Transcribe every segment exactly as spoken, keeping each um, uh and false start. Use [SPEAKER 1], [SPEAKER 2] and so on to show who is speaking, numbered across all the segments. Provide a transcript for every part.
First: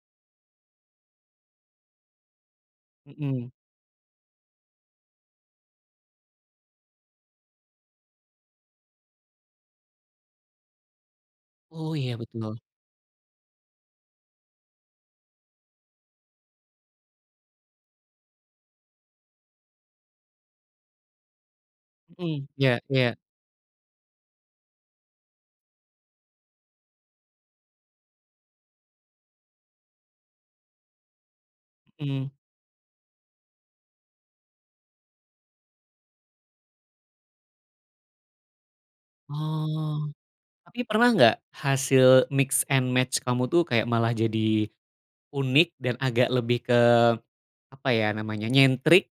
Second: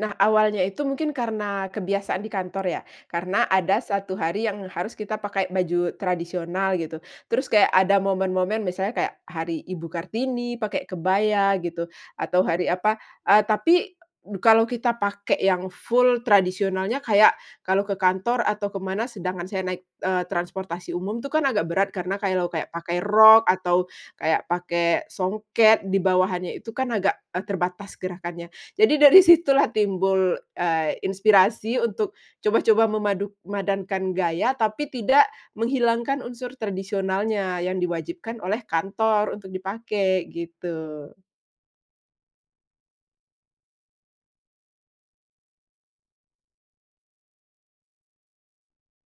[SPEAKER 1] Nah, awalnya itu mungkin karena kebiasaan di kantor ya, karena
[SPEAKER 2] Mhm.
[SPEAKER 1] ada satu hari yang harus kita pakai baju tradisional gitu, terus kayak ada momen-momen misalnya kayak hari Ibu Kartini pakai kebaya gitu
[SPEAKER 2] Oh iya
[SPEAKER 1] atau
[SPEAKER 2] betul.
[SPEAKER 1] hari apa, eee tapi kalau kita pakai yang full tradisionalnya kayak kalau ke kantor atau ke mana. Sedangkan saya naik, eee, transportasi umum itu kan agak berat karena kayak
[SPEAKER 2] Mhm.
[SPEAKER 1] lo kayak
[SPEAKER 2] Ya
[SPEAKER 1] pakai
[SPEAKER 2] ya.
[SPEAKER 1] rok atau kayak pakai songket di bawahanya itu kan agak, eee, terbatas gerakannya. Jadi dari situlah timbul, eee, inspirasi untuk
[SPEAKER 2] Hmm.
[SPEAKER 1] coba-coba mamaduk madankan gaya, tapi tidak menghilangkan unsur tradisionalnya yang diwajibkan oleh kantor untuk
[SPEAKER 2] Oh,
[SPEAKER 1] dipakai,
[SPEAKER 2] tapi pernah
[SPEAKER 1] gitu.
[SPEAKER 2] nggak hasil mix and match kamu tuh kayak malah jadi unik dan agak lebih ke, apa ya namanya, nyentrik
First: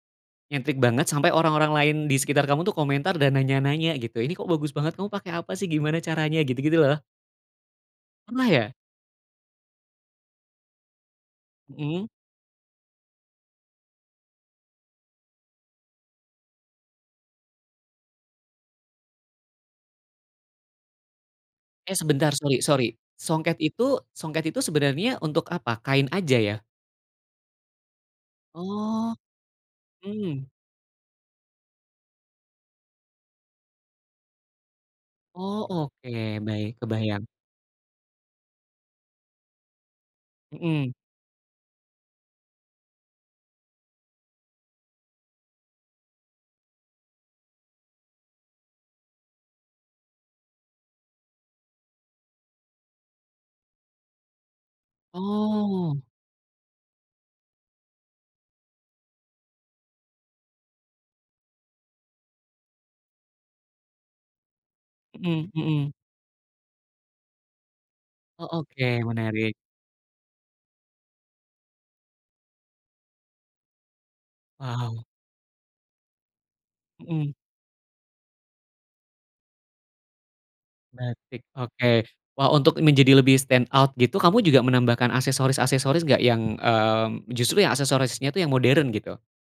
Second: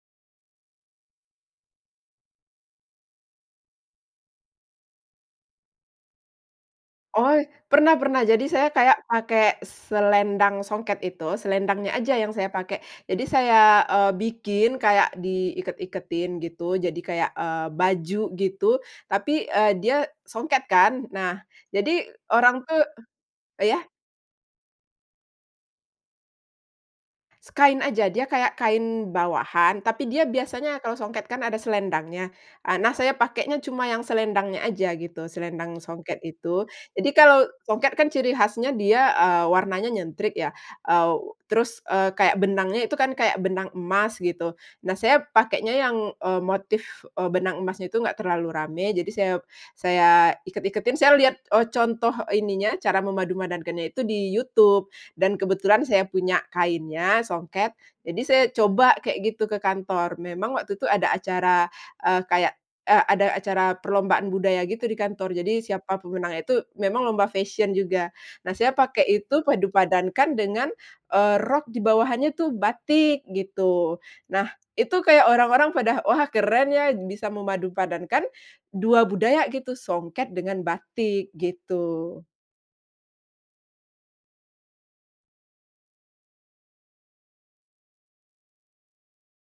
[SPEAKER 2] nyentrik banget, sampai orang-orang lain di sekitar kamu tuh komentar dan nanya-nanya gitu, "Ini kok bagus banget, kamu pakai apa sih gimana caranya? Gitu-gitu loh.
[SPEAKER 1] Oi, pernah pernah. Jadi
[SPEAKER 2] Pernah
[SPEAKER 1] saya
[SPEAKER 2] ya?
[SPEAKER 1] kayak pake selendang songket itu, selendangnya
[SPEAKER 2] Mhm.
[SPEAKER 1] aja yang saya pakai. Jadi saya, eee, bikin kayak di iket-iketin gitu jadi kayak, eee, baju gitu tapi, eee, dia songket kan, nah
[SPEAKER 2] Eh
[SPEAKER 1] jadi
[SPEAKER 2] sebentar, sori
[SPEAKER 1] orang tuh
[SPEAKER 2] sori, songket
[SPEAKER 1] iya?
[SPEAKER 2] itu songket itu sebenarnya untuk apa? Kain aja ya?
[SPEAKER 1] Se kain aja, dia kayak kain
[SPEAKER 2] Oh.
[SPEAKER 1] bawahan tapi dia
[SPEAKER 2] Mmm.
[SPEAKER 1] biasanya kalau songket kan ada selendangnya. A nah, saya pakainya cuma yang selendangnya aja gitu,
[SPEAKER 2] Oh,
[SPEAKER 1] selendang
[SPEAKER 2] oke
[SPEAKER 1] songket itu.
[SPEAKER 2] baik,
[SPEAKER 1] Jadi
[SPEAKER 2] kebayang.
[SPEAKER 1] kalau songket kan ciri khasnya dia, eee, warnanya nyentrik ya,
[SPEAKER 2] Mhm.
[SPEAKER 1] aw terus, eee, kayak benangnya itu kan kayak benang emas gitu. Nah, saya pakainya yang, eee, motif, eee, benang emasnya tuh nggak terlalu rame, jadi saya saya iket-iketin. Saya lihat, eee, contoh ininya, cara memadu-madankannya itu di YouTube dan kebetulan
[SPEAKER 2] Oh.
[SPEAKER 1] saya punya kainnya, songket, jadi saya coba kayak gitu ke kantor. Memang waktu itu ada acara, eee, kayak, eee, ada acara perlombaan budaya gitu di kantor,
[SPEAKER 2] Mhm
[SPEAKER 1] jadi
[SPEAKER 2] mhm.
[SPEAKER 1] siapa pemenangnya tuh memang lomba fashion juga.
[SPEAKER 2] Oh,
[SPEAKER 1] Nah, saya
[SPEAKER 2] oke
[SPEAKER 1] pakai itu
[SPEAKER 2] menarik.
[SPEAKER 1] padu-padankan dengan, eee, rok di bawahannya itu batik, gitu. Nah itu
[SPEAKER 2] Wow.
[SPEAKER 1] kayak orang-orang pada, "Wah keren ya bisa
[SPEAKER 2] Mhm.
[SPEAKER 1] memadu-padankan dua budaya gitu, songket dengan batik,"
[SPEAKER 2] Batik, oke.
[SPEAKER 1] gitu.
[SPEAKER 2] Wah untuk menjadi lebih stand out gitu, kamu juga menambahkan aksesoris-aksesoris nggak yang, eee, justru yang aksesorisnya itu yang modern, gitu?